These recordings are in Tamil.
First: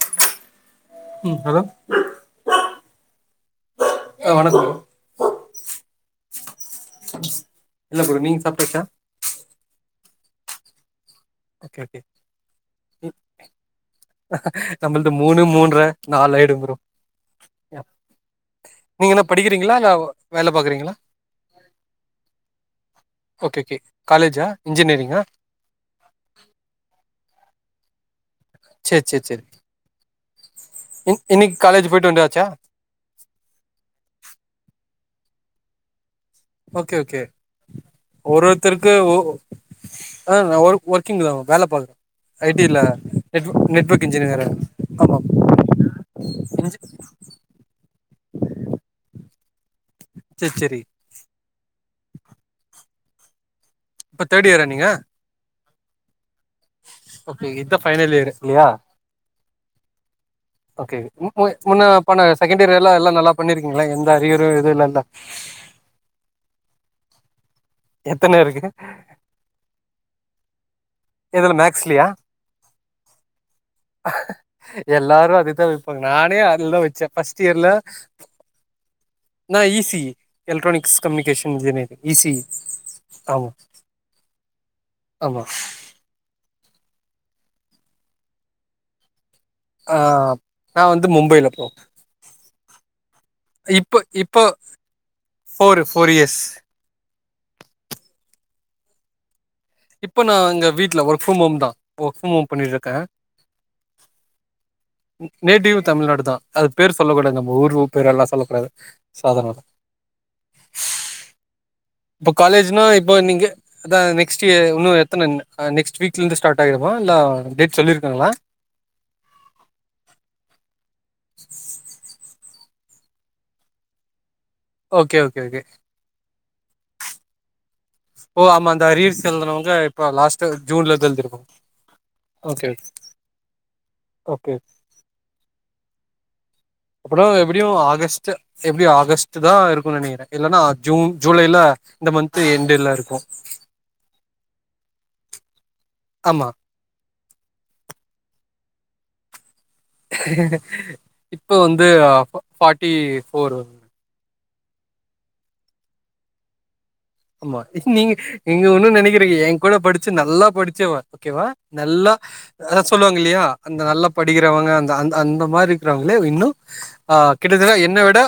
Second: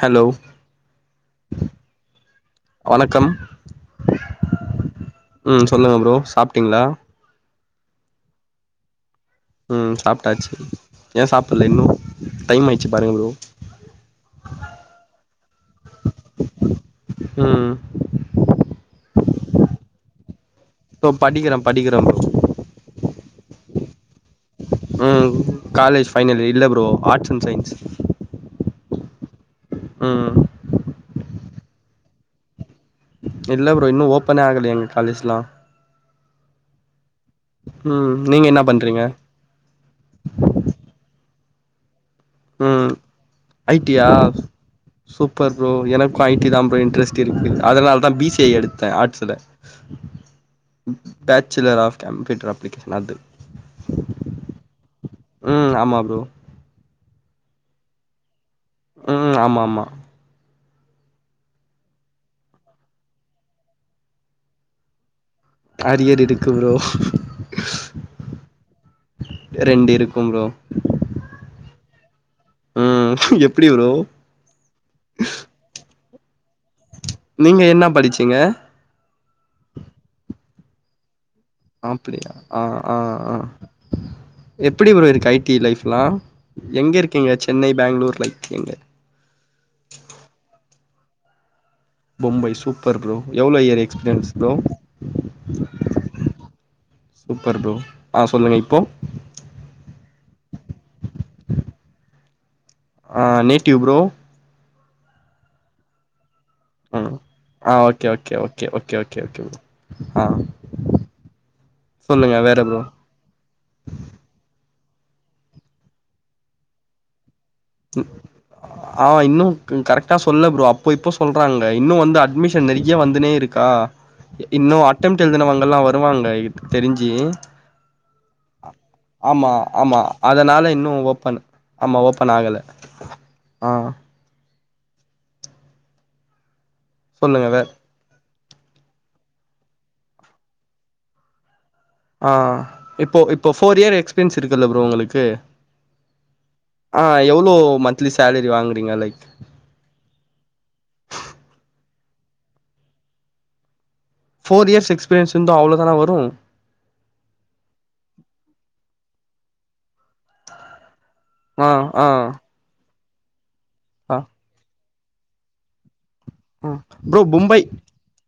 ஹலோ ம் ஹலோ வணக்கம் ஆ வணக்கோ ம் சொல்லுங்க ஃப்ரோ சாப்பிட்டீங்களா இல்ல ப்ரோ நீங்க சாப்டாச்சா ம் சாப்பிட்டாச்சு ஓகே லேன்னு ஓகே டைம் ஆயிடுச்சு பாருங்க ஃப்ரோ நம்மள்து மூணு மூன்ற நாலு ஆயிடு ஃப்ரோ ம் நீங்க என்ன படிக்கிறீங்களா இல்ல வேல பாக்குறீங்களா ப்ரோ படிக்கிறே படிக்கிறே ப்ரோ ஓகே ஓகே காலேஜா இன்ஜினியரிங்கா ம் காலேஜ் ஃபைனல் இல்ல ஃப்ரோ ஆர்ஸ் அண்ட் சைன்ஸ் செரி செரி செரி ம் ம் இன்னைக்கு காலேஜ் போயிட்டு வந்தாச்சா இல்ல ஃப்ரோ இன்னு ஓப்பனே ஆகல எங்க காலேஜ்லா ஓகே ஓகே ம் நீங்க என்ன ஒருத்தருக்கு பண்றீங்க ஓ ஆ நா ஒர்க் ஒர்க்கிங் தா வேல பாக்குறே ஐ டில்ல ம் நெட்வொ ஐ டி நெட்வொர்க் யா இன்ஜினியர சூப்பர் ஃப்ரோ எனக்கு ஐ டி தா ஃப்ரோ இன்ட்ரெஸ்ட் இருக்கு அதனால தா பி சி ஐ எடுத்தே ஆட்ஸ்ஸுல [inaudible] சேர் சரி பேச்சுலர் ஆஃப் கம்ப்யூட்டர் அப்ளிகேஷன் அது இப்ப தேர்டு இயரா நீங்க ம் ஆமா ஃப்ரோ அப்ப இத பைனல் எடுகலயா ம் ஆமா ஆமா ஓகே மும முன்ன பண்ண செகண்ட் இயர் எல்லா எல்லா நல்லா பண்ணிருக்கீங்களா எந்த அறியரு எது இல்லல [inaudible] அரியர் இருக்கு ப்ரோ எத்தன இருக்கு ரெண்டு இருக்கும் ப்ரோ எதுல மேக்ஸ்லயா ம் எப்டி வரு எல்லாரு அதுதா வைப்பாங்க நானே அதுல தா வச்சே ஃபஸ்ட் நீங்க இயர்ல என்ன படிச்சீங்க நா ஈசி எலக்ட்ரானிக்ஸ் கம்யூனிகேஷன் இன்ஜினியரிங் அப்டியா ஈஸி ஆ ஆ ஆ ஆம் எப்டி ப்ரோ இருக்கு ஐ டி லைஃப்லா எங்க இருக்கீங்க சென்னை பெங்களூர் லை எங்க ஆ நா வந்து மும்பைில ப்ரோ பொம்பை சூப்பர் ப்ரோ எவ்ளோ இயர் எக்ஸ்பீரியன்ஸ் இப்ப bro four four years super bro ஆ சொல்லுங்க இப்போ இப்ப நா எங்க வீட்ல ஒர்க் ஃப்ர ஹோம் தா ஒர்க் ஃப்ர ஹோம் பண்ணிட்ருக்கே ஆ நேட்டிவ் ப்ரோ நேட்டிவ் தமிழ்நாடு தா அது பேர் ம் சொல்லக்கூடாது நம்ம ஆ ஊர் ஓகே பேர் எல்லா ஓகே ஓகே சொல்லக்கூடாது ஓகே ஓகே ஓகே ப்ரோ சாதாரண ஆ இப்ப சொல்லுங்க வேற ப்ரோ காலேஜ்னா இப் இப்போ நீங்க அதா நெக்ஸ்ட்டு இயர்‌ இன்னு எத்தன‌ நெக்ஸ்ட் வீக்லேந்து ஸ்டார்ட் ஆகிடுமா இல்ல சொல்லியிருக்காங்களா ஆ இன்னும் கரெக்டா சொல்ல ப்ரோ அப்போ இப்போ சொல்றாங்க இன்னு வந்து அட்மிஷன் நெறைய வந்துனே இருக்கு ஆ இன்னு ஓகே அட்டெம்டு‌ ஓகே ஓகே எழுதுனவங்களா வருவாங்க இதுக்கு தெரிஞ்சு ஓ ஆமா அந்த அரியர்ஸ் ஆமா எழுதுனவங்க ஆமா இப்ப லாஸ்ட் அதனால இன்னு ஜூன்ல இருந்து ஓப்பன் எழுதிருப்பாங்க ஆமா ஓப்பன் ஆகல ஓகே ஆ ஓகே அப்பறோ சொல்லுங்க வேற எப்படியு ஆகஸ்ட்டு எப்டியு ஆகஸ்ட்டுதா இருக்குன்னு நெனைக்கிறே இல்லனா ஜூன் ஜூலை ல இந்த ஆ மந்த்து எண்டுல இருக்கு இப்போ இப்போ ஃபோர் இயர் எக்ஸ்பீரியன்ஸ் இருக்குல்ல ப்ரோ உங்களுக்கு ஆமா ஆ எவ்வளோ மந்த்லி சேலரி வாங்குறீங்க லைக் இப்போ‌ வந்து party four four years experience இருந்தா அவ்ளோ தானா வரு ஆமா நீங்க இங்க ஒன்னு நெனைக்கிறீங்க எங்கூட படிச்சு நல்லா படிச்சவ ஓகேவா ஆ ஆ நல்லா அத சொல்லுவாங்க இல்லையா அந்த நல்லா ஆ படிக்கிறவங்க அந்த அந்த மாரி இருக்கிறவங்களே இன்னு ம் ஆ ப்ரோ மும்பை கிட்டத்தட்ட என்ன விட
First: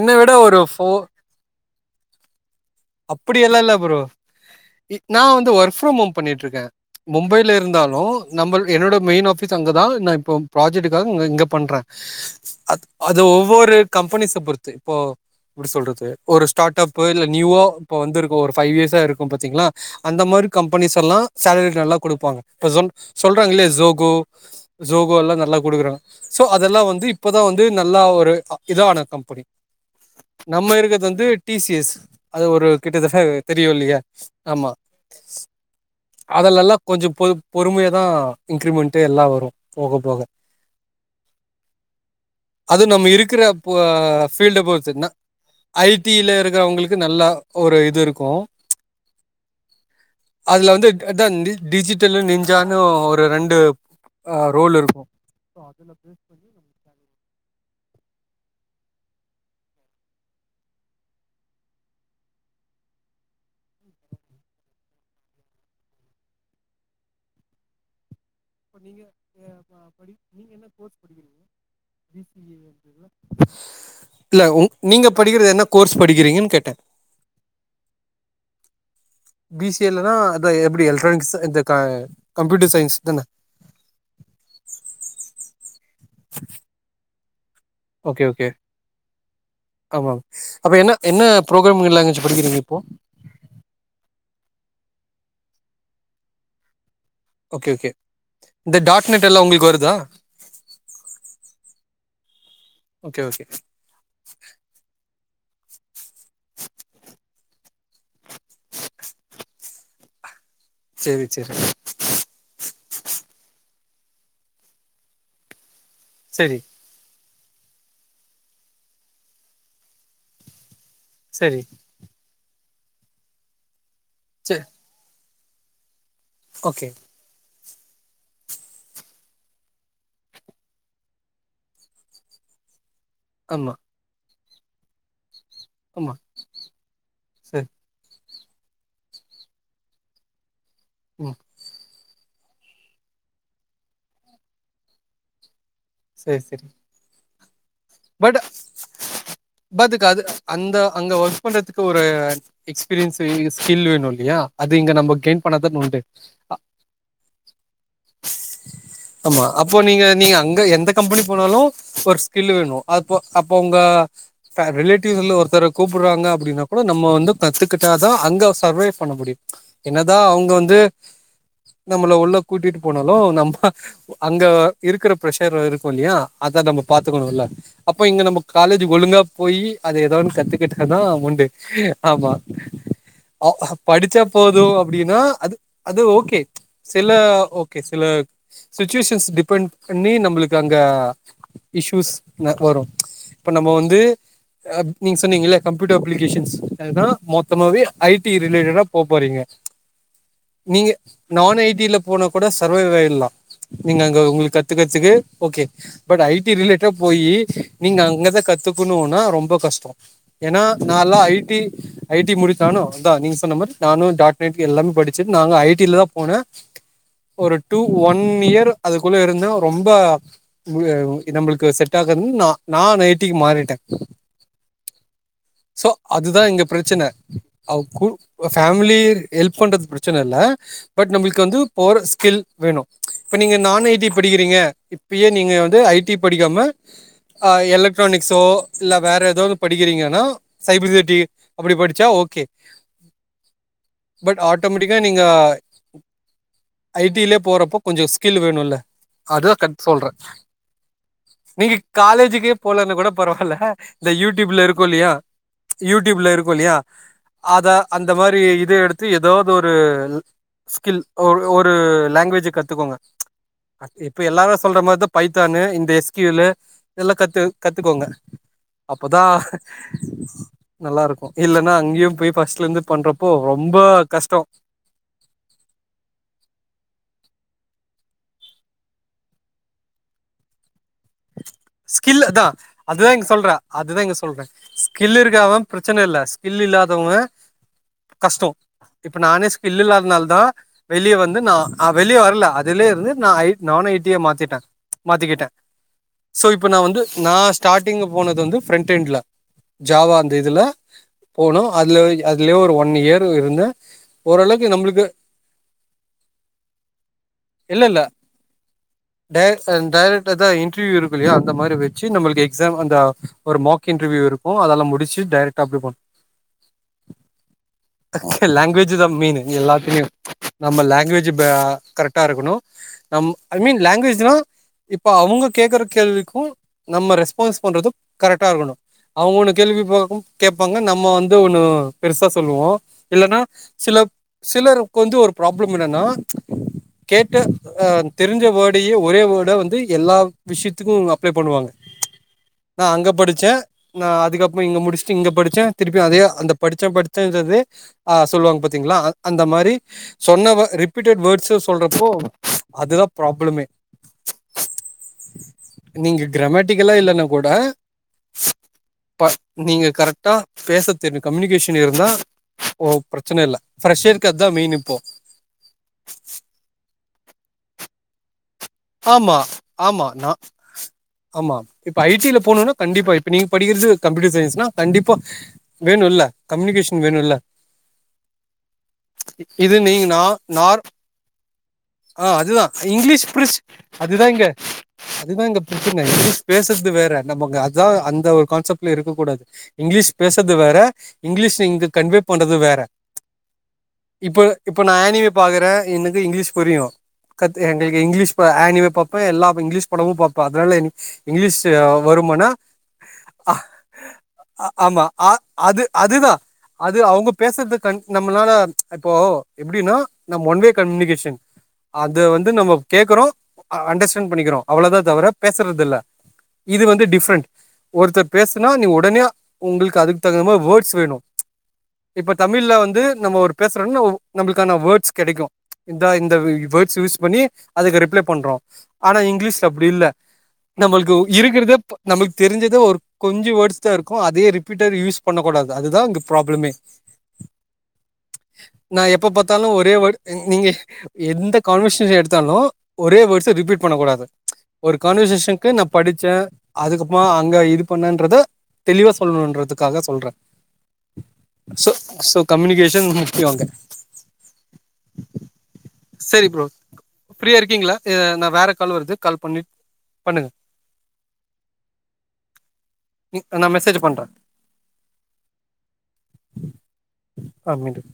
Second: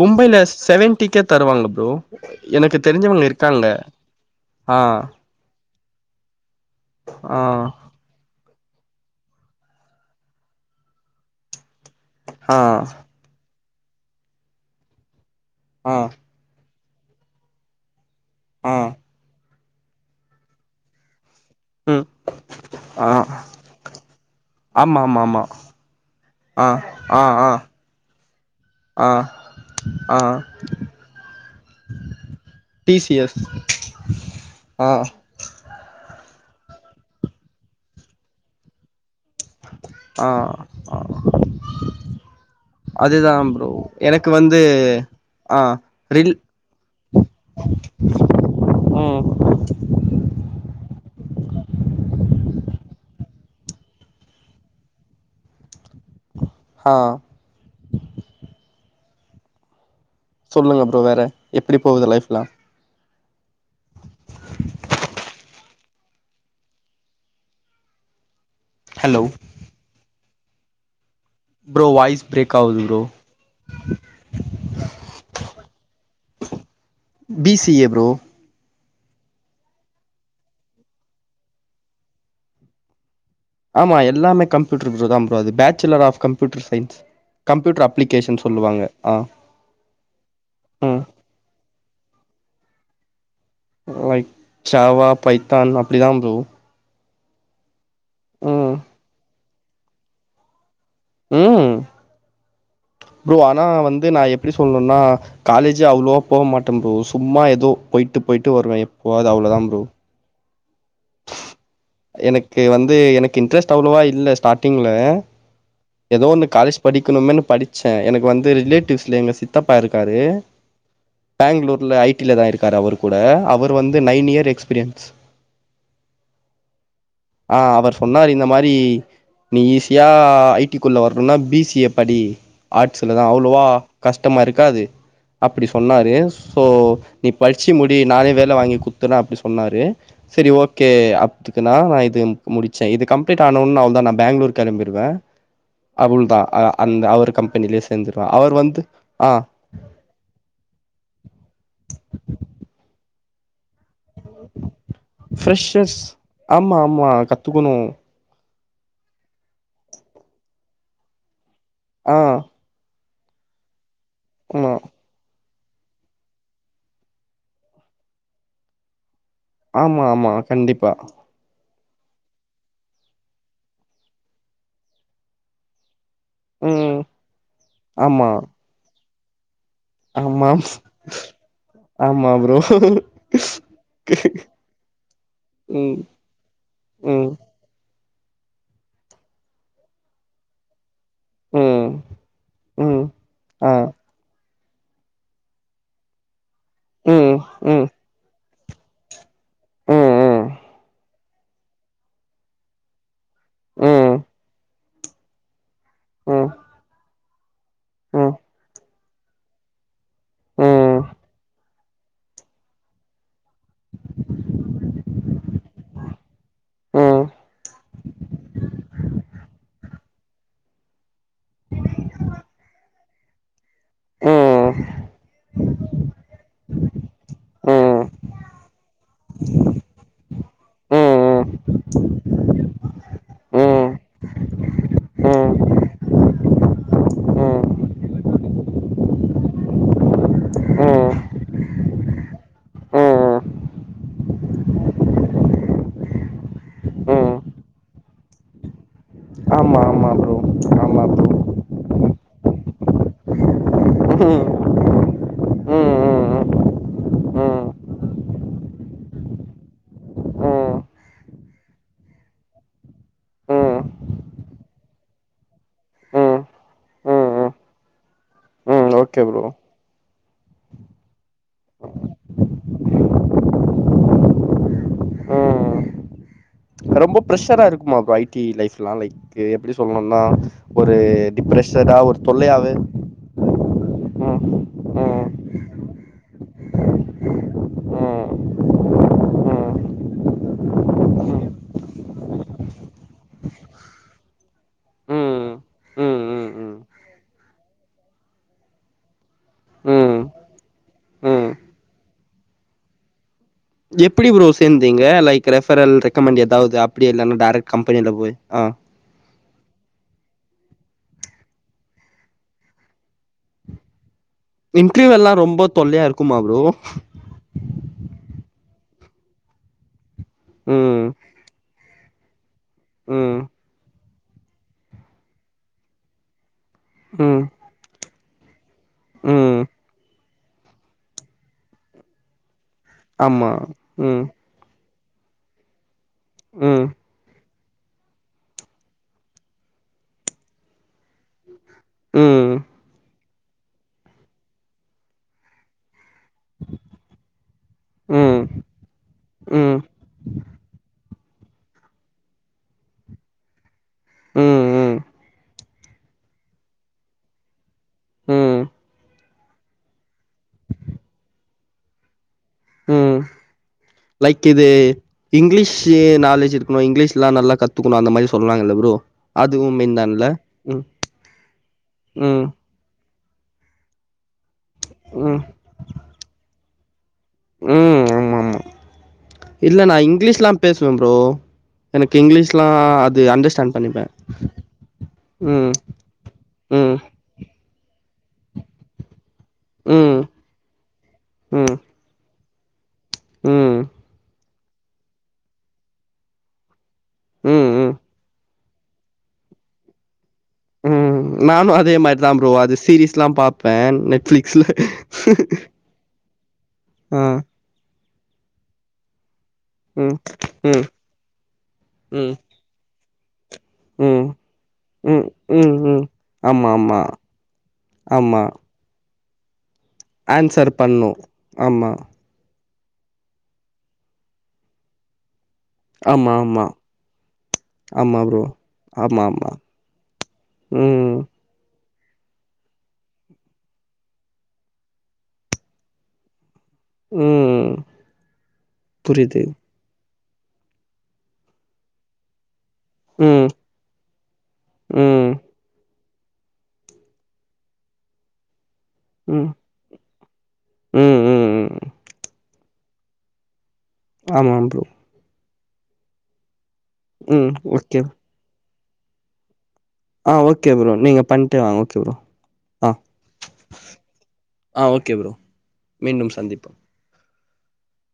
என்ன விட ஒரு ஃபோ செவன்டிக்கே தருவாங்க ஃப்ரோ எனக்கு தெரிஞ்சவங்க அப்படி எல்லா இருக்காங்க இல்ல ப்ரோ ஆ நா வந்து ஒர்க் ஃப்ரம் ஹோம் பண்ணிட்ருக்கே ஆ மும்பைில இருந்தாலு நம்மள் என்னோட மெயின் ஆபிஸ் அங்கதா நா இப்போ ப்ராஜெக்டுகாக இங்க இங்க பண்றே ஆ அ அது ஒவ்வொரு கம்பெனிஸ்ஸ பொறுத்து இப்போ இப்டி ஆ சொல்றது ஒரு ஸ்டார்டப்பு இல்லை நியூவா இப்போ வந்து இருக்கு ஒரு ஃபைவ் ஆ இயர்ஸா இருக்கும் பாத்திங்களா அந்த மாரி கம்பனிஸ் எல்லா சேலரி நல்லா ம் கொடுப்பாங்க இப்ப சொ ஆ சொல்றாங்க இல்லையே சொகோ ஆமா ஜோகோ ஆமா எல்லாம ஆமா நல்லா கொடுக்குறாங்க சோ ஆ அதெல்லாம் வந்து ஆ இப்பதான் ஆ வந்து நல்லா ஒரு இத ஆன ஆ கம்பெனி ஆ நம்ம இருக்கிறது வந்து டி சி எஸ் அது ஒரு டி சி கிட்டத்தட்ட எஸ் தெரியும் இல்லையா ஆமா ஆ அதுல எல்லா கொஞ்ச பொ பொறுமையதான் இன்கிரிமெண்ட எல்லாம் வரும் போக போக. ஆ ஆ அது நம்ம இருக்கிற எனக்கு வந்து பீல்ட் பொறுத்து நா ஆ ஐ டி ரில் ல இருக்கிறவங்களுக்கு நல்ல ஒரு இது இருக்கும் ம் அதுல வந்து டிஜிட்டல நெஞ்சானு ஒரு ரெண்டு ஆ ரோல் இருக்கும் பண்ணி நமக்கு ஆ சேலரி சொல்லுங்க ஃப்ரோ வேற எப்டி போகுது லைஃப்லா நீங்க ஹலோ படி நீங்க என்ன கோர்ஸ் படிக்கிறீங்க bro voice B C A பிரேக்காவுது ன்றீங்களா? இல்ல நீங்க படிக்கறது என்ன கோர்ஸ் படிக்கிறீங்கன்னு கேட்டேன் B C A bro B C A லனா அத எப்டி எலக்ட்ரானிக்ஸ் இந்த கம்ப்யூட்டர் சயின்ஸ் தான ஆமா எல்லாமே கம்யூட்டர் தான் ஃப்ரோ அது bachelor of computer science computer okay application okay சொல்லுவாங்க ஆ ஆமா அப்ப என்ன ம் என்ன ஃபுரோகிராங் லாங்குவேஜ் படிக்கிறீங்க இப்போ லைக் சாவா பைத்தான் அப்டிதான் ஃப்ரோ ஓகே ஓகே ம் இந்த டாட் நெட் எல்லா உங்களுக்கு வருதா ம் ஓகே ஃப்ரோ ஓகே ஆனா வந்து நான் எப்டி சொல்லணும்னா காலேஜ் அவ்ளோவா போமாட்ட ப்ரோ சும்மா ஏதோ போயிட்டு போயிட்டு வருவே எப்போவாது அவ்ளோதா ப்ரோ செரி செரி எனக்கு வந்து எனக்கு இன்ட்ரெஸ்ட் அவ்வளோவா இல்ல ஸ்டார்ட்டிங்ல ஏதோ வந்து சரி காலேஜ் படிக்ணுமேன்னு படிச்சே எனக்கு வந்து ரிலேட்டிவ்ஸ்ல எங்க சித்தப்பா இருக்காரு சரி பேங்ளூர்ல ஐ டில தா இருக்கார் அவரு கூட அவரு வந்து நைன் இயர் சரி எக்ஸ்பீரியன்ஸ் ஓகே ஆ அவர் சொன்னார் இந்த மாரி நீ ஈஸியா ஐ டிக்குள்ள வரணுன்னா பி சி ஏ படி ஆர்ட்ஸ்ல தா அவ்ளோவா ஆமா கஷ்டமா இருக்காது அப்டி சொன்னாரு ஆமா சோ நீ சரி படிச்சி முடி நானே வேல வாங்கி குடுத்துறே அப்டி சொன்னாரு செரி ஓகே அ ம் னா நா இது முடிச்சே இது கம்ளீட் ஆன ஒனே அவ்ள தா நா பேங்களூர் கெளம்பிடுவே அவ்ளதா சரி அ சரி அந்த அவரு கம்பெனிலே சேந்துருவ அவு வந்து ஆ பாத்துக்க அது அந்த அங்க ஒர்க் பண்றதுக்கு ஒரு எக்ஸ்பீரியன்ஸ் ஸ்கில் வேணு இல்லயா அது இங்க நம்ம கெயின் பண்ணாதானே ஃப்ரெஷர்ஸ் உண்டு ஆமா ஆமா கத்துக்கணு ஆமா அப்போ நீங்க நீங்க அங்க எந்த கம்பெனி போனாலூ ஆ ஒரு ஸ்கில் வேணு அப்பொ அப்பொ ஒங்க பெ ஆமா ரிலேட் ஒருத்தர கூப்டுறாங்க அப்டினா கூட நம்ம வந்து கத்துக்கிட்டா தா அங்கே சர்வைவ் பண்ண முடியு ஆமா என்னதா ஆமா அவுங்க வந்து கண்டிப்பா நம்மள உள்ள கூட்டிட்டு போனாலு நம்ப அங்க இருக்கிற ப்ரஷர் இருக்கு இல்லயா அத நம்ம ம் பாத்துக்கனு இல்ல அப்ப இங்க ஆமா நம்ம காலேஜ் ஒழுங்கா போயி அத ஏதோன்னு ஆமா கத்துக்கிட்டாதா உண்டு ஆமா அ படிச்சா போது அப்டின்னா அது ம் அது ஓகே சில ம் கே சில சிச்சுவெஷன்ஸ் டிபென்ட் பண்ணி நம்ளுக்கு அங்க ம் இஷ்யூஸ் ந ப்ரொ ம் இப்ப நம்ப ஆ வந்து நீங்க சொன்னீங்கள்ல கம்ப்யூட்டர் அப்ளிகேஷன்ஸ் அதுதா ம் மொத்தமாவே ம் ஐ டி ரிலேட்டடா போ போறீங்க ம் ம் ம் நீங்க நான் ஐ டீ ல போனா கூட சர்வைவ் ஆயிட்லா நீங்க ம் அங்க ஒங்களுக்கு கத்து கத்துக்கு ஓகே பட் ம் ஐ ம் டீ ரிலேட்டா போயி நீங்க ம் ம் ம் ம் அங்கதா கத்துக்கணுனா ரொம்ப கஷ்டோ ஏன்னா ம் ம் நாலா ஐ டீ ஐ டீ முடிச்சானு அதா நீங்க சொன்ன மாரி நானு டாட் நெட் படிச்சு ஐ டி ல தா போனே ம் ம் ஒரு டூ ஒன் இயர் அதுக்குள்ள இருந்தே ரொம்ப இது நம்பளுக்கு செட் ஆகாதுன்னு நா நான் ஐ டீ க்கு மாறிட்டே சோ அதுதா இங்க ப்ரச்சன அவ் கூ ஒ ஃபேமிலிர் ஹெல்ப் பண்றது ப்ரச்சனல்ல பட் நம்ளுக்கு வந்து ஓரல் ஸ்கில் வேணு இப்ப நீங்க நான் ஐ டீ படிக்கிறீங்க இப்பயே நீங்க வந்து ஐ டீ படிக்காம அ எலக்ட்ரானிக்ஸோ இல்ல வேற எதோது படிக்கிறீங்கனா சைபர் சிட்டி அப்டி படிச்சா ஓகே ம் ம் பட் ஆட்டோமெட்டிக்கா நீங்க ஐ டீ ல ம் போறப்போ கொஞ்சோ ஸ்கில் வேணுல்ல அதா கத் சொல்றே ஆ ப்ரோ ஆமா ப்ரோ நீங்க காலேஜுக்கே போலன்னா கூட பரவால்ல இந்த ம் யூடியூப்ல இருக்குல்லயா ம் யூடியூப்ல ம் இருக்குல்லயா ம் ம் ம் அதா அந்த மாரி இத எடுத்து எதொது ஒரு ம் ஸ்கில் ஒரு ஒரு லாங்குவேஜ்ஜ கத்துக்கோங்க ம் ம் அத் இப்ப எல்லாரு சொல்ற மாரிதா பைத்தானு இந்த எஸ் க்யுலு எல்லா கத்து கத்துக்கோங்க ம் ஓகே அப்பதா ப்ரோ நல்லாருக்கு இல்லனா அங்கேயு போயி ஃபஸ்ட்லருந்து பண்றப்போ ரொம்ப கஷ்டொ ம் ரொம்ப ப்ரஷரா இருக்குமா பா ஐ டி லைஃப் எல்லா லைக் எப்டி சொல்லணுனா ஒரு டிப்ரெஷ்ஷரா ஒரு தொல்லையாவு தேங் சொல்றா அதுதா இங்க சொல்றே ஸ்கில் ம் ம் இருக்காதவே ப்ரச்சன இல்ல ஸ்கில் இல்லாதவங்க ம் கஷ்ட்டோ இப்ப நானே ம் ஸ்கில் இல்லாதுனால தா வெளிய வந்து நா வெளியே வரல அதுலயே இருந்து நா ஐ நான் ஐ டியா மாத்திட்டே மாத்திக்கிட்டே ம் ஸோ இப்போ ம் நா வந்து நா ஸ்டார்டிங்க்ல போனது வந்து ஃப்ரண்ட் எண்ட்ல ம் ஜாவா ம் அந்த இதுல ம் போனோ அதுல அதுலேயே ஒரு ஒன் இயர் இருந்தே எப்டி ப்ரோ சேந்தீங்க லைக் ரெஃபரல் ரெக்கமண்ட் எதாவ்து அப்டி இல்லன்னா டைரக்ட் இல்லை இல்லை கம்பெனியில போய் அ டே அண்ட் டைரக்ட்டா தா இன்டர்வியூ இருக்கு இல்லயா அந்த மாரி வச்சி நம்மளுக்கு எக்ஸாம் அந்த ஒரு மாக் இன்டர்வியூ இருக்கு அதெல்லா முடிச்சி இன்டர்வியூலா டைரெக்டா ரொம்ப அப்டி போனோ தொல்லையா இருக்குமா ப்ரோ இங்கே லாங்குவேஜ்ஜு தா மெயின்னு எல்லாத்துலயு நம்ம ம் லாங்குவேஜ்ஜு பா கரெக்டா இருக்கணு நம் ம் ஐ மீன் லாங்குவேஜ்ஜுனா இப்ப அவுங்க கேக்குற கேள்விக்கு நம்ம ம் ரெஸ்பான்ஸ் பண்றது கரெக்டா இருக்கணு அவுங்க ஒன்னு ம் கேள்வி பாக்கு கேப்பாங்க நம்ம வந்து ஒண்ணு பெருசா சொல்லுவோ இல்லன்னா ஆமா சில ம் சிலர்க்கு வந்து ஒரு ப்ராப்ளம் என்னன்னா ம் கேட்ட அ தெரிஞ்ச வேர்ட்யே ஒரே வேர்டா வந்து எல்லா விஷயத்துக்கு அப்ளே பண்ணுவாங்க ம் நா அங்க படிச்சேன் நா அதுக்கப்றோ இங்க முடிச்சிட்டு இங்க படிச்சேன் திருப்பியு அதே அந்த படிச்சன் படிச்சன்றதே அ ம் ம் சொல்லுவாங்க பாத்தீங்ளா அந்த மாரி சொன்ன வே ரீபீட்டெட் வேர்ட்ஸ்ஸு சொல்றப்போ அதுதா ப்ராப்ளமே ம் ம் நீங்க கிரமேட்டிக்கல்லா இல்லன்னா கூட ம் ம் ப நீங்க கரெக்டா பேச தெரியனு கம்யூனிகேஷன் இருந்தா ஓ ம் பிரச்சன இல்ல ஃப்ரெஷ்ஷருக்கு அதா மெயின் இப்போ இங்கிலீஷ்ஷு நாலேஜ் இருக்கனோ இங்கிலீஷ்ல்லா நல்லா கத்துக்கனோ அந்த மாரி சொல்றாங்கல்ல ப்ரோ ஆமா அதுவு மெயின் ஆமா தான்ல ந ம் ஆமா இப்ப ஐ டில ம் போனோன்னா கண்டிப்பா இப்ப நீங்க படிக்கிறது கம்ப்யூட்டர் சயின்ஸ்னா கண்டிப்பா ம் வேணுல்ல கம்யூனிகேஷன் வேணுல்ல ம் ஆமா ஆமா இது இல்ல நீங்க நா இங்கிலீஷ்லா நார் பேசுவே ப்ரோ எனக்கு அ அதுதா இங்கிலீஷ்லா அது இங்கிலீஷ் பிரிஷ் அண்டர்ஸ்டாண்ட் பண்ணிப்பே அதுதா இங்க அதுதா இங்க ம் பிரச்சன்ன இங்கிலீஷ் பேசது ம் வேற நமக்கு அதுதா அந்த ஒரு கான்செப்ட்ல இருக்க கூடாது இங்கிலீஷ் ம் பேசது வேற இங்கிலீஷ் ம் இங்க கன்வே பண்றது வேற ம் இப்போ இப்போ நா ஆனிய பாக்குறேன் எனக்கு இங்கிலீஷ் புரியும் கத் ம் ம் எங்களுக்கு இங்கிலீஷ் ப ஆனியவ பப்போ எல்லா இப்ப இங்கிலீஷ் படமும் பாப்பேன் அதனால ம் இங்கிலிஷ்ஷு நானு அதே மாரிதா வரும்மனா ப்ரோ அது சீரீஸ்லா அ பாப்பே நெட்ஃப்ளிக்ஸ்ல ஆமா அ அது அதுதா அது ஆ அவுங்க பேசுறது கன் நம்மளால இப்போ எப்டின்னா ம் நம் ஒன்வே ம் ம் கம்யூனிகேஷன் அது ம் வந்து நம்ம கேக்கறோ அண்டர்ஸ்டாண்ட் பண்ணிக்கிறோ அவ்ளோதா ம் தவிர ம் பேசுறது இல்ல ம் ஆமா இது ஆமா வந்து டிஃப்ரெண்ட் ஒருத்தர் ஆமா பேசுனா நீ உடனே உங்களுக்கு அதுக்கு தகுந்த மாரி ஆன்சர் வேர்ட்ஸ் பண்ணு வேணு ஆமா இப்ப தமிழ்ல வந்து நம்ம ஒரு பேசுறோன்னா நம்மளுக்கான வேர்ட்ஸ் கடைக்கு இதா இ ஆமா, ந்த ஆமா. வேர்ட்ஸ் யூஸ் பண்ணி அதுக்கு ஆமா ரிப்ளை ப்ரோ. பண்றோ ஆனா ஆமா, ஆமா. இங்கிலீஷ்ல அப்டி இல்ல ம், நம்மளுக்கு இருக்கிறதே ப நம்மளுக்கு தெரிஞ்சது ஒரு கொஞ்ச வேர்ட்ஸ் தா இருக்கும் அதே ரீபீட்டர் யூஸ் பண்ணக்கூடாது அது தா அங்க ப்ராப்ளமே ம். நா எப்ப புரியுது. பாத்தாலு ஒரே வேர்ட் நீங்க எந்த கான்வர்சேஷன் எடுத்தாலு ஒரே ம், வேர்ட்ஸ்ஸ ரீபீட் பண்ணக்க கூடாது ஒரு ம், கான்வர்சேஷனுக்கு நம் படிச்சேன் அதுக்கப்பறமா அங்க இது பண்ணன்றத தெளிவா ம், சொல்லணும்ன்றது க்காகா சொல்றேன் ம், ம், ம். சோ சோ கம்யூனிகேஷன் முக்கியம் அங்க ஆமாம் ப்ரோ சேரி ஃப்ரோ ம். ஃப்ரீயா இருக்கீங்களா ஓகே. நா வேற கால் வருது கால் பண்ணி ஆ பண்ணுங்க ஓகே ஃப்ரோ நீங்க பண்ணிட்டு அ ஓகே ஃப்ரோ ஆ நா மெசேஜ் பண்றே ஆ ஓகே ஃப்ரோ மீண்டும் சந்திப்போம் ஆ மீண்டும்